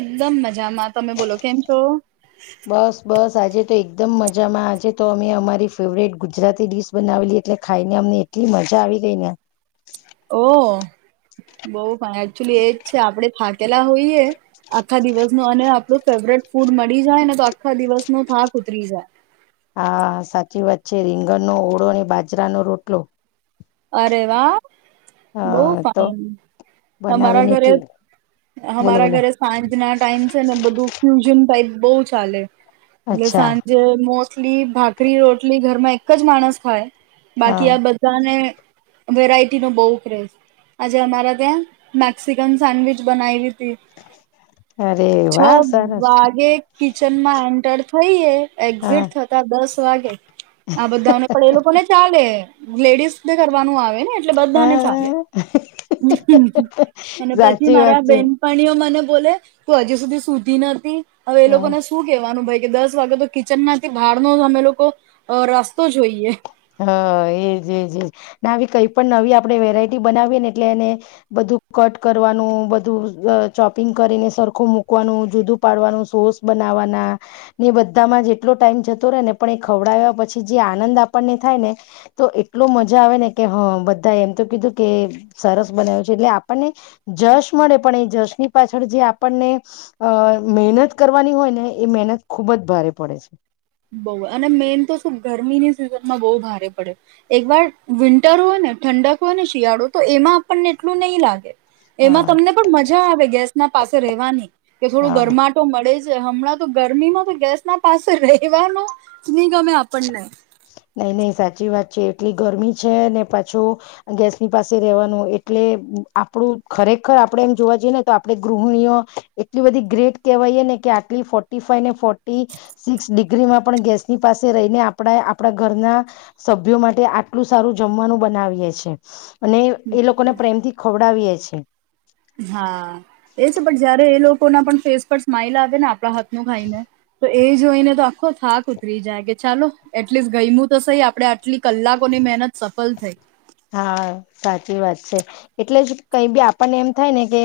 એકદમ મજામાં તમે બોલો કેમ છો? તે એકદમ મજામાં આજે તો અમે અમારી ફેવરેટ ગુજરાતી ડિશ બનાવેલી એટલે ખાઈને અમને એટલી મજા આવી ગઈ ને. ઓ. બો પણ એકચુલી એજ છે આપડે થાકેલા હોઈએ આખા દિવસ નો અને આપડુ ફેવરેટ ફૂડ મળી જાય ને તો આખા દિવસ નો થાક ઉતરી જાય. હા! સાચી વાત છે, રીંગણનો ઓળો અને બાજરાનો રોટલો. અરે વાહ! અ બો તો ફાઇન અમારા બનાવીને ઘરે એટલી બોલો હમારા બોલો ઘરે સાંજ ના ટાઈમ છે ને બધુ ફ્યુઝન ટાઈપ બો ચાલે. એટલે અચ્છા સાંજે મોસ ટલી ભાકરી રોટલી ઘરમાં એક જ માણસ ખાય. હા બાકી આ બધાને વેરાયટી નો બોવ ક્રેઝ આજે અમારા ત્યાં મેક્સિકન સેન્ડવીચ બનાયવી. અરે છ વાહ સરસ વાગે. કિચનમાં એન્ટર થઈએ. હા એક્ઝિટ થતા દસ વાગે. આ બધાઓને પણ એ લોકો ને ચાલે. લેડીઝ કરવાનું આવે ને? એ બધાને ચાલે હા અને પછી સાચી મારા વાત છે બેનપણીઓ મને બોલે તું હજી સુધી સૂતી નતી? હવે એ હા લોકોને શું કેવાનું ભાઈ! કે દસ વાગે તો કિચનમાંથી બહારનો અમે લોકો રસ્તો જોઈએ. હ એજ એજ એ ને આવી કઈ પણ નવી આપણે વેરાયટી બનાવીએ ને એટલે એને બધું કટ કરવાનું, બધું ચોપિંગ કરીને સરખું મૂકવાનું, જુદું પાડવાનું, સોસ બનાવવાના ને બધામાં જેટલો ટાઈમ જતો રહેે ને પણ એ ખવડાવ્યા પછી જે આનંદ આપ આપણને થાય ને તો એટલો મજા આવે ને કે હા બધા એમ તો કીધું કે સરસ બનાવ્યું છે, એટલે આપણને જશ મળે પણ એ જશની પાછળ જે આપણને અ મહેનત કરવાની હોય ને એ મહેનત ખુબ જ ભારે પડે છે. બો અને મેન તો શું ગરમીની સિઝનમાં બહુ ભારે પડે, એકવાર વિન્ટર હોય ને ઠંડક હોય ને શિયાળો તો એમાં આપણને એટલું નહીં લાગે. હા એમાં તમને પણ મજા આવે ગેસ ના પાસે રહેેવાની કે થોડું હા ગરમાટો મળે જ હમણાં તો ગરમી માં બી તો ગેસ ના પાસે રહી રેવાનું ની ગમે આપણને. નઈ નહી સાચી વાત છે, એટલી ગરમી છે ને પાછું ગેસની પાસે રેવાનું એટલે આપડું ખરેખર આપડે એમ જોવા જઈએ ને તો આપડે ગૃહિણીઓ એટલી બધી ગ્રેટ કહેવાયએ ને કે, આટલી ફોર્ટી ફાઈને ફોર્ટી સિક્સ ડિગ્રીમાં પણ ગેસની પાસે રહીને આપણે આપડા ઘરના સભ્યો માટે આટલું સારું જમવાનું બનાવીએે છે. અને એ એ લોકોને પ્રેમથી ખવડાવીએ છે. હા! એ છે પણ જયારે એ લોકો ના પણ ફેસ પર સ્માઈલ આવે ને આપણા હા નું ખાઈને. તો એ જોઈને તો આખો થાક ઉતરી જાય કે ચાલો એટલીસ્ટ ગયમું તો સઈ આપડે આટલી કલાકોની મહેનત સફલ થઈ. હા! સાચી વાત છે એટલે જ કઈ બી આપણને એમ થાય ને કે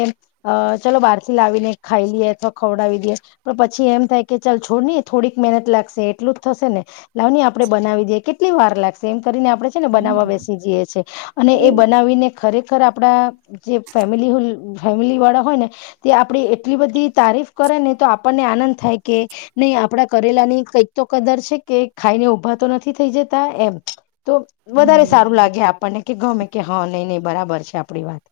ચાલો બહાર થી લાવીને ખાઈ લીએ અથવા ખવડાવી દીએ પણ પછી એમ થાય કે ચાલ છોડની થોડીક મહેનત લાગશે એટલું જ થશેને લાવની આપડે બનાવી દીએ કેટલી વાર લાગશે? કરીને આપણે છે ને બનાવવા બેસી જીએ. અને એ બનાવીને ખરેખર આપડા જે ફેમલી ફેમિલી વાળા હોય ને તે આપણે એટલી બધી તારીફ કરે ને તો આપણને આનંદ થાય કે, નહી આપડા કરેલા ની કઈક તો કદર છે કે ખાઈને ઉભા તો નથી થઈ જતા એમ તો વધારે હમ સારું લાગે. આપણને કે ગમે કે હા નહીં નહી બરાબર છે. આપણી વાત.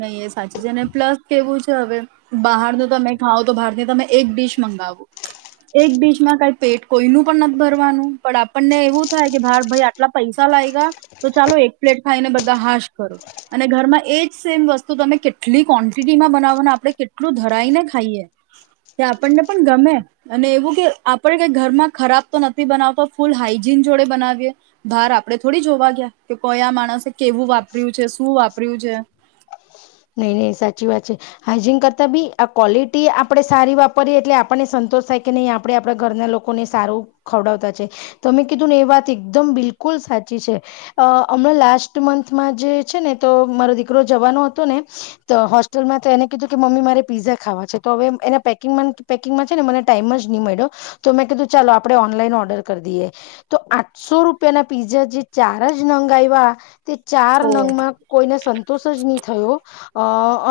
નહી એ સાચી છે. અને પ્લસ કેવું છે હવે બહારનું તમે ખાવ તો બહાર ની તમે એક ડીશ મંગાવો એક ડીશમાં કઈ પેટ કોઈનું પણ નથી ભરવાનું, પણ આપણને એવું થાય કે બાર ભાઈ આટલા પૈસા લાગ ગયા તો ચાલો એક પ્લેટ ખાઈને બધા હાશ કરો અને ઘરમાં એ જ સેમ વસ્તુ તમે કેટલી ક્વોન્ટિટીમાં બનાવોને આપણે કેટલું ધરાઈને ખાઈએ તે આપણને પણ ગમે અને એવું કે આપણે કઈ ઘરમાં ખરાબ તો નથી બનાવતો ફૂલ હાઈજીન જોડે બનાવીએ બહાર આપણે થોડી જોવા ગયા કે કયા માણસે કેવું વાપર્યું છે શું, વાપર્યું છે. નહી નહી સાચી વાત છે હાઈજીન કરતાં બી આ ક્વોલિટી આપણે સારી વાપરીએ એટલે આપણને સંતોષ થાય કે નહીં, આપણે આપણા ઘરના લોકોને સારું ખવડાવતા છે. તો મેમે કીધું ને એ વાત એકદમ બિલકુલ સાચી છે. અ હમણાં લાસ્ટ મંથમાં જે છે ને તો મારો દીકરો જવાનો હતો ને તો હોસ્ટેલમાં તો એને કીધું કે મમ્મી મારે પીઝા ખાવા છે. તો હવે એના પેંગ પેકિંગમાં છે, ને મને ટાઈમ જ નહી મળ્યો. તો મેં કીધું ચાલો આપણે ઓનલાઈન ઓર્ડર કરી દઈએ. તો આઠસો રૂપિયા ના પીઝા જે ચાર જ નંગ આવ્યા તે ચાર તો નંગ માં કોઈને સંતોષ તો સંતોષ નહી થયો. અ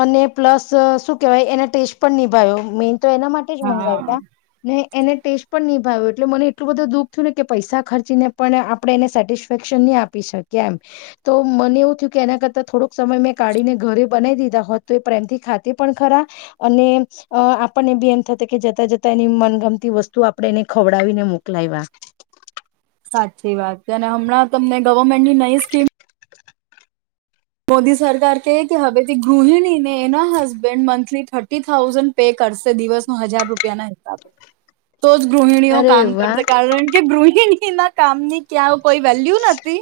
અને પ્લસ શું કેહેવાય એના ટેસ્ટ પણ નિભાયો મે તો એના માટે જ હા મંગાવયા ને એને ટેસ્ટ પણ નિભાવ્યો એટલે મને એટલું બધું દુઃખ થયું ને કે પૈસા ખર્ચીને પણ આપણે એને સેટિસફેક્શન નહીં આપી શકીએ એમ તો મને એવું થયું કે એના કરતાં થોડોક સમય મેં કાઢીને ઘરે બનાવી દીધા હોત તો એ પ્રેમથી ખાતે પણ ખરા અને આપણને બી એમ થ કે જતા જતા એની મનગમતી વસ્તુ આપણે એને ખવડાવીને મોકલાવ્યા. સાચી વાત છે. અને હમણાં તમને ગવર્મેન્ટની નઈ સ્કીમ મોદી સરકાર કહે કે હવેથી ગૃહિણીને એના husband monthly thirty thousand pay કરશે દિવસનો હજાર રૂપિયાના હિસાબ. તો જ ગૃહિણીઓ અરે કામ વાહ કરશે. કારણ કે ગૃહિણી એના કામ ની ક્યા કોઈ વેલ્યુ નથી,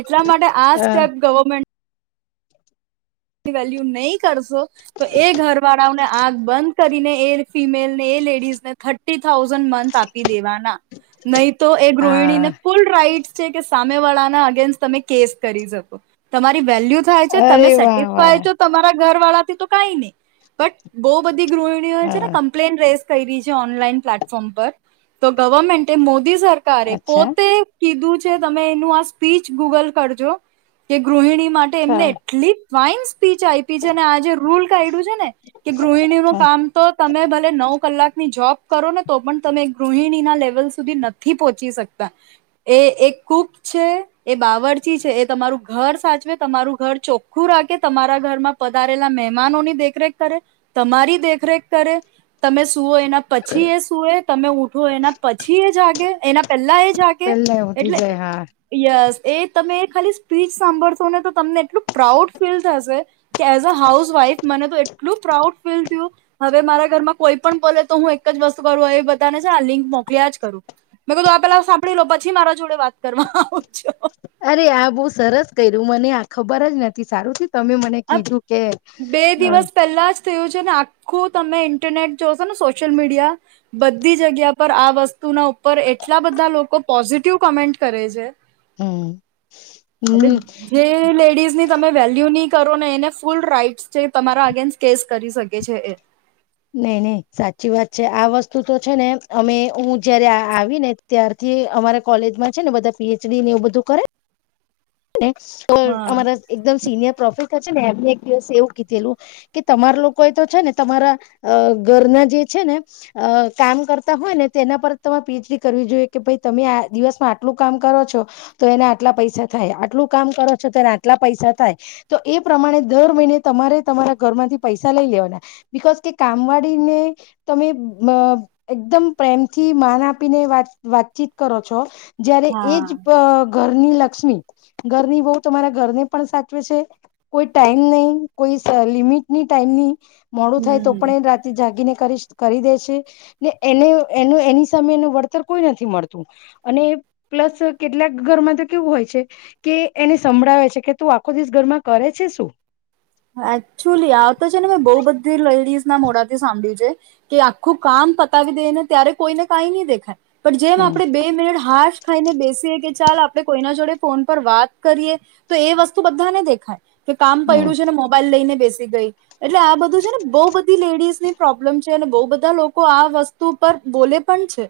એટલા માટે આ સ્ટેપ ગવર્મેન્ટ વેલ્યુ નઈ કરશ. શો તો એ ઘર વાળાઓને આખ બંધ કરીને એ ફીમેલને એ લેડીઝને થર્ટી થાઉઝન્ડ મંથ આપી દેવાનાં. નહી તો એ ગૃહિણીને હા ફુલ રાઈટ છે કે સામે વાળા ના અગેસ્ટ તમે કેસ કરી શકો. તમારી વેલ્યુ થાય છે તમે અરે સે [unintelligible] વાહ વાહ તમારા ઘરવાળથી તો કાઈની બટ બહુ બધી ગૃહિણીઓ છે ને હા કમ્પ્લેન રે કયરી છે ઓનલાઈન પ્લેટફોર્મ પર તો ગવર્મેન્ટે મો ટી સરકારે અચ્છા પોતે કીધું કે તમે એનું આ સ્પીચ ગુગલ કરજો કે ગૃહિણી માટે એમને હા એટલી વાઇમ્સ સ્પીચ આયપી છે ને આજે રૂલ કાઢ્યું છે ને કે ગૃહિણીનું હ કામ તો તમે ભલે નવ કલાકની જોબ કરો ને તો પણ તમે ગૃહિણીના લેવલ સુધી નથી પહોંચી શકતા. એ એક કુક છે, એ બાવરચી છે, એ તમારું ઘર સાચવે, તમારું ઘર ચોખ ખું રાખે તમારા ઘરમાં પધારેલા મહેમાનો ની દેખરેખ કરે તમારી દેખરેખ કરે તમે સુવો એના પછી એ સુવે તમે ઊઠો એના પછી એ જાગે. એના પેલા એ જાગે પેલા ઉઠી એટલે જાય હા યસ એ તમે ખાલી સ્પીચ સાંભળશો ને તો તમને એટલું પ્રાઉડ ફીલ થશે કે એઝ અ હાઉસ વાઈફ મને તો એટલું પ્રાઉડ ફીલ થીયું હવે મારા ઘરમાં કોઈ પણ બોલે તો હું એક જ વસ્તુ કરું એ બધાને છે આ લિંક મોકલ્યા જ કરું મેં કધું આ પેલા સાંભળી લો પછી મારા જોડે વાત કરવા આવજો. અરે આ બો સરસ કયરુ મને આ ખબર જ નથી સારું થી તમે મને આ કીધું કે બે અ દિવસ પહેલા જ થયું છે ને આખું તમે ઇન્ટરનેટ જો છો ને સોશિયલ મીડિયા બધી જગ્યા પર આ વસ્તુના ઉપર એટલા બધા લોકો પોઝિટિવ કોમેન્ટ કરે છે. હમ એટલે જે લેડીઝ ની તમે વેલ્યુ ની કરો ને એને ફૂલ રાઈટ છે તમારા અગેન્સ કેસ કરી શકે છે એ. નહી નહી સાચી વાત છે આ વસ્તુ તો છે ને અમે હું જયારે આવી ને ત્યારથી અમારા કોલેજમાં છે ને બધા પી એચ ડી ને એવું બધું કરે ને ને હા અમારા એકદમ સિનિયર પ્રોફે સર છે ને એમને એક દિવસ એવું કીધેલું કે તમારા લોકો એ તો છે ને તમારા અ ઘરના જે છે ને અ કામ કરતા હોય ને તેના પર તમારે પી એચ ડી કરવી જોઈએ કે ભાઈ તમે આ દિવસમાં આટલું કામ કરો છો તો એને આટલા પૈસા થાય આટલું કામ કરો છો તને આટલા પૈસા થાય તો એ પ્રમાણે દર મહિને તમારે તમારા ઘરમાંથી પૈસા લઈ લેવાના બિકઝ કે કામવાળીને તમે અ એકદમ પ્રેમથી માન આપીને વાત વાતચીત કરો છો. જયારે હા એજ પગ ઘરની લક્ષ્મી. ઘરની બવ તમારા ઘરને પણ સાચવે છે કોઈ ટાઈમ નહી કોઈ લિમિટ ની ટાઈમની. મોડું થાય તો હમ પણ એ રાતે જાગીને . કરીશ કરી દે છે ને એને એનું એની સામે એનું વળતર કોઈ નથી મળતું અને પ્લસ કેટલાક ઘરમાં તો કેવું હોય છે કે એને સંભળાવે છે કે તું આખો દિવસ ઘરમાં કરે છે શું? એકક્ચુલી આ વખતે છે ને મે બઉુ બધી લેડીસ ના મોડાથી સામ ભળ્યું છે કે આખું કામ પતાવી દે ને ત્યારે કોઈ ને કાઈ ની દેખાય. પણ જેમ હમ આપણે બે મિનિટ હાફ ખાઈને બેસીએ કે ચાલ આપણે કોઈના જોડે ફોન પર વાત કરીએ તો એ વસ્તુ બધાને દેખાય. કે કામ હમ પડ્યું છ. લઈ ને બેસી ગઈ એટલે આ બધું છે ને બો બધી લેડીઝની પ્રોબ્લેમ છે બો બધા લોકો આ વસ્તુ પર બોલે પણ છે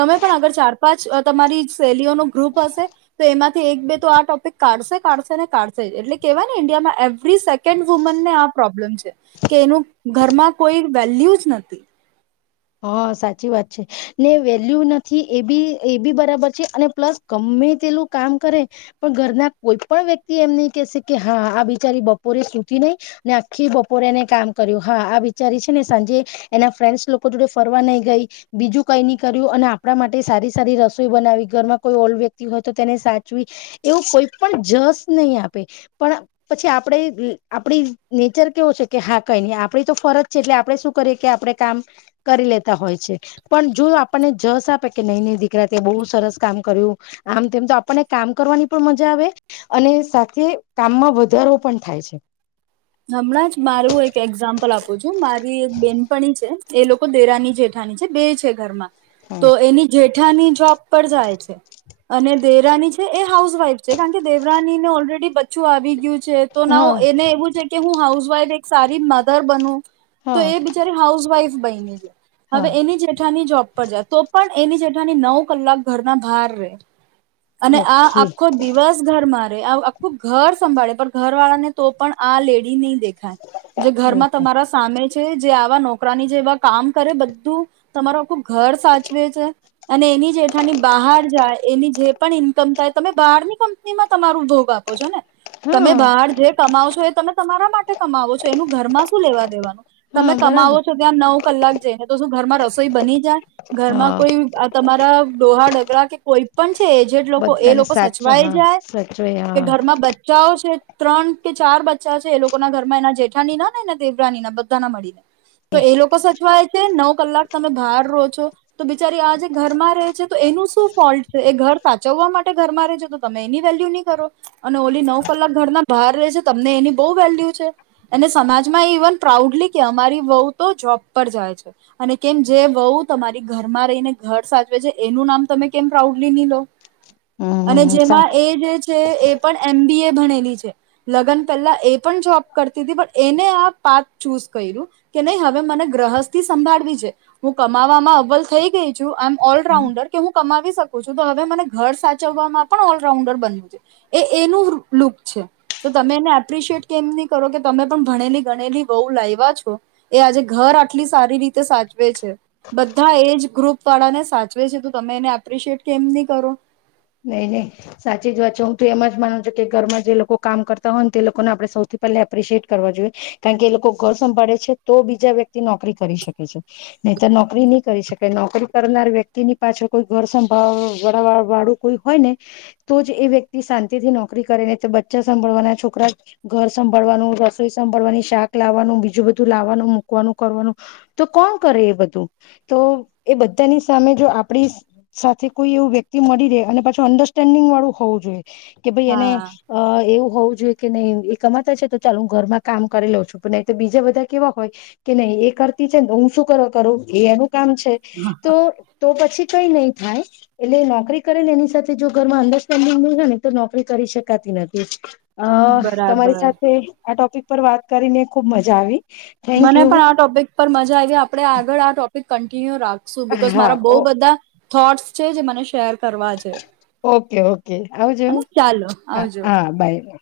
તમે પણ અગર ચાર પાંચ તમારી સેલ લીઓ નું ગ્રુપ હશે તો એમાં એક-બે તો આ ટોપિક કાઢશે કાઢશે ને કાઢશે એટલે કેહેવાય ને ઇન્ડિયામાં એવરી સેક કેન્ડ વુમનને આ પ્રોબ્લેમ છે કે એનું ઘરમાં કોઈ વેલ્યુ જ નથી. હ, સાચી વાત છે ને વેલ્યુ નથી એ બી એ બી બરાબર છે અને પ્લસ ગમે તેલું કામ કરે પણ ઘરના કોઈ પણ વ્યક્તિ એમ નહી કેશે કે હા આ બિચારી બપોરે સુતી નહી આખી બપોરે એને કામ કર્યું હા આ બિચારી છે ને સાંજે એના ફ્રેન્ડસ લોક લોકો જોડે ફરવા નહી ગઈ બીજું કઈ ની કર્યું અને આપણા માટે સારી સારી રસોઈ બનાવી ઘરમાં કોઈ ઓલ વ્યક્તિ હોય તો તેને સાચવી એવું કોઈ પણ જસ નહી આપે પણ પછી આપડે આપડી નેચર કેવો છે કે હા કઈ ની આપણી તો ફરજ છે એટલે આપણે શું કરીએ કે આપડે કામ કરી લેતા હોય છે પણ જો આપણને જસ આપે કે નહી નહી દીકરા તે બહુ સરસ કામ કર્યું આમ તેમ તો આપણને કામ કરવાની પણ મજા આવે અને સાથે કામમાં વધારો પણ થાય છે. હમણાં જ મારું એક એક્ઝામ્પલ આપું છું મારી એક બેનપણી છે એ લોકો દેરાની જેઠાની છે બે છે ઘરમાં તો એની જેઠ ઠાની જોબ પર જાય છે અને દેરાની છે એ હાઉસ વાઈફ છે કારણ કે દેવરાની ને ઓલરેડી બચ્ચું આવી ગયું તો ના હા એને એવું છે. હું હાઉસવાઈફ એક સારી મધર બન. તો હા એ બિચારે હાઉસ વાઈફ. બયની છે. હવે હા એની જેઠાની જોબ પર જાય તો પણ. એની જેઠવાની નવ કલાક ઘરના બહાર રે. અને આ ઓકે આખો દિવસ ઘર મા ર આ. ઘર સંભાળે પણ ઘર વાળા ને તો પણ આ લેડી. હી. જે ઘરમાં ઓહો તમારા સામે. જે આવા નોકરા ની જેવા કામ કરે બધું તમારો ખબ. ઘર સાચવે છે. અને એની જેઠાની બહાર જાય એની જે પણ ઈન્કમ થાય તમે બહારની કંપનીમાં તમારું ભોગ આપો છો ને. તમે હા બહાર જે કમાવ છો એ તમે. તમારા માટે કમાવો છો એનું ઘરમાં શું લેવા દેવાનું. હા તમે કમાવો બરાબર છો ત્યાં નવ કલાક જઈને તો શું ઘરમાં રસોઈ બની જા ઘરમાં હા કોઈ આ તમારા ડોહા ડ કે કોઈ પણ છે જે લોકો એ બધાને લોકો સાચ સચવાય હા જાય સાચવે કે હા ઘરમાં બચ્ચાઓ છે. ત્રણ કે ચાર બ ચા છે એ લોકોના ઘરમાંના જેઠાણી ના ને એના દેવરાની ના બધા ના મળી તો એ લોકો સચવાય. કે નવ કલાક તમે બહાર રહો છો તો બિચારી આ જે ઘરમાં રહે છે તો એનું શું ફોલ્ટ એ ઘર સાચવવા માટે ઘરમાં રહે છે તો તમે એની વેલ્યુ ની કરો અને ઓલી નવ કલાક ઘરના બહાર રહે છે તમને એની બહુ વેલ્યુ છે અને સમાજમાં ઇવન પ્રાઉડલી કે અમારી વહુ તો જોબ પર જાય છે અને કેમ જે વહુ તમારી ઘરમાં રહીને ઘર સાચવે છે એનું નામ તમે કેમ પ્રાઉડલી ની લો. અને હમ સાચ જેમાં એ જે છે એ પણ એમ બી એ ભણેલી. છે લગન પેલા. એ પણ જોબ કરતી તી પણ એને આ પાત ચૂઝ કર્યું કે નહી હવે મને ગ્રહસ્થથી સંભાળવી છે હું કમાવામાં અવલ થઈ ગઈ છું અમ હમ ઓલરાઉન્ડર કે હું કમાવીશ. તકું તો છો હવે મને ઘર સાચવવામાં પણ ઓલરાઉન્ડર બન્યું છે એ એનું લુક છે તો તમે એમા પ્રિશિએટ કેમ ની કરો કે તમે પણ ભણેલી ગણેલી વહુ લાવવા છો એ આજે ઘર આટલી સારી રીતે સાચવે છે બધા એજ ગ્રુપ વાળાને સાચવે છે તો તમે એને એપ્રિશિયટ કેમ ની કરો. નહી નહી સાચી જ વાત છે હું તો એમ જ માનું છું કે ઘરમાં જે લોકો કામ કરતા હોય ને તે લોકોને આપડે સૌથી પહેલા એપ્રિશિએટ કરવા જોઈએ કારણ કે એ લોકો ઘર સંભાળે છે તો બીજા વ્યક્તિ નોકરી કરી શકે છે નહી તો નોકરી નહી કરી શકે નોકરી કરનાર વ્યક્તિની પાછળ કોઈ ઘર સંભાળ વાળું કોઈ હોય ને તો જ એ વ્યક્તિ શાંતિ થી નોકરી કરે ને તો બચ્ચા સંંભળવાના છોકરા ઘર સંભળવાનું રસોઈ સંભળવાની શાક લાવવાનું બીજું બધું લાવવાનું મૂકવાનું કરવાનું તો કોણ કરે એ બધું તો એ બધાની સામે જો આપડી સાથે કોઈ એવું વ્યક્તિ મળી રે. અને પછું અંડરસ્ટેન્ડિંગ વાળું હોવું જોઈએ. કે ભાઈ એને હા અ એવું હોઉ જોય કે નહી એ કમાતા છે તો ચાલ હું ઘરમાં કામ કરી લઉં છું પણ તો બીજા બધા કેવા હોય કે નહી એ કરતી છે ને હું શું કર કરું એનું કામ છે તો તો પછી કઈ નઈ થાય એટલે નોકરી કરે ને એની સાથે જો ઘરમાં અંડરસ્ટેન્ડિંગ ન હોય ને તો નોકરી કરી શકાતી નથી. અ બરાબર તમારી સાથે આ ટોપિક તર વાત કરીને ખુબ મજા આવી. થેન્ક મને યુ પણ આ ટોપિક પર મજા આવી આપડે આગળ આ ટોપ કન્ટિન્યુ રા સો બીકોસ હા મારાં બોવ બધા થોટ્સ છે જે મને શેર કરવા છે ઓકે ઓકે આવજો હેને ચાલો આવજો. હા બાય.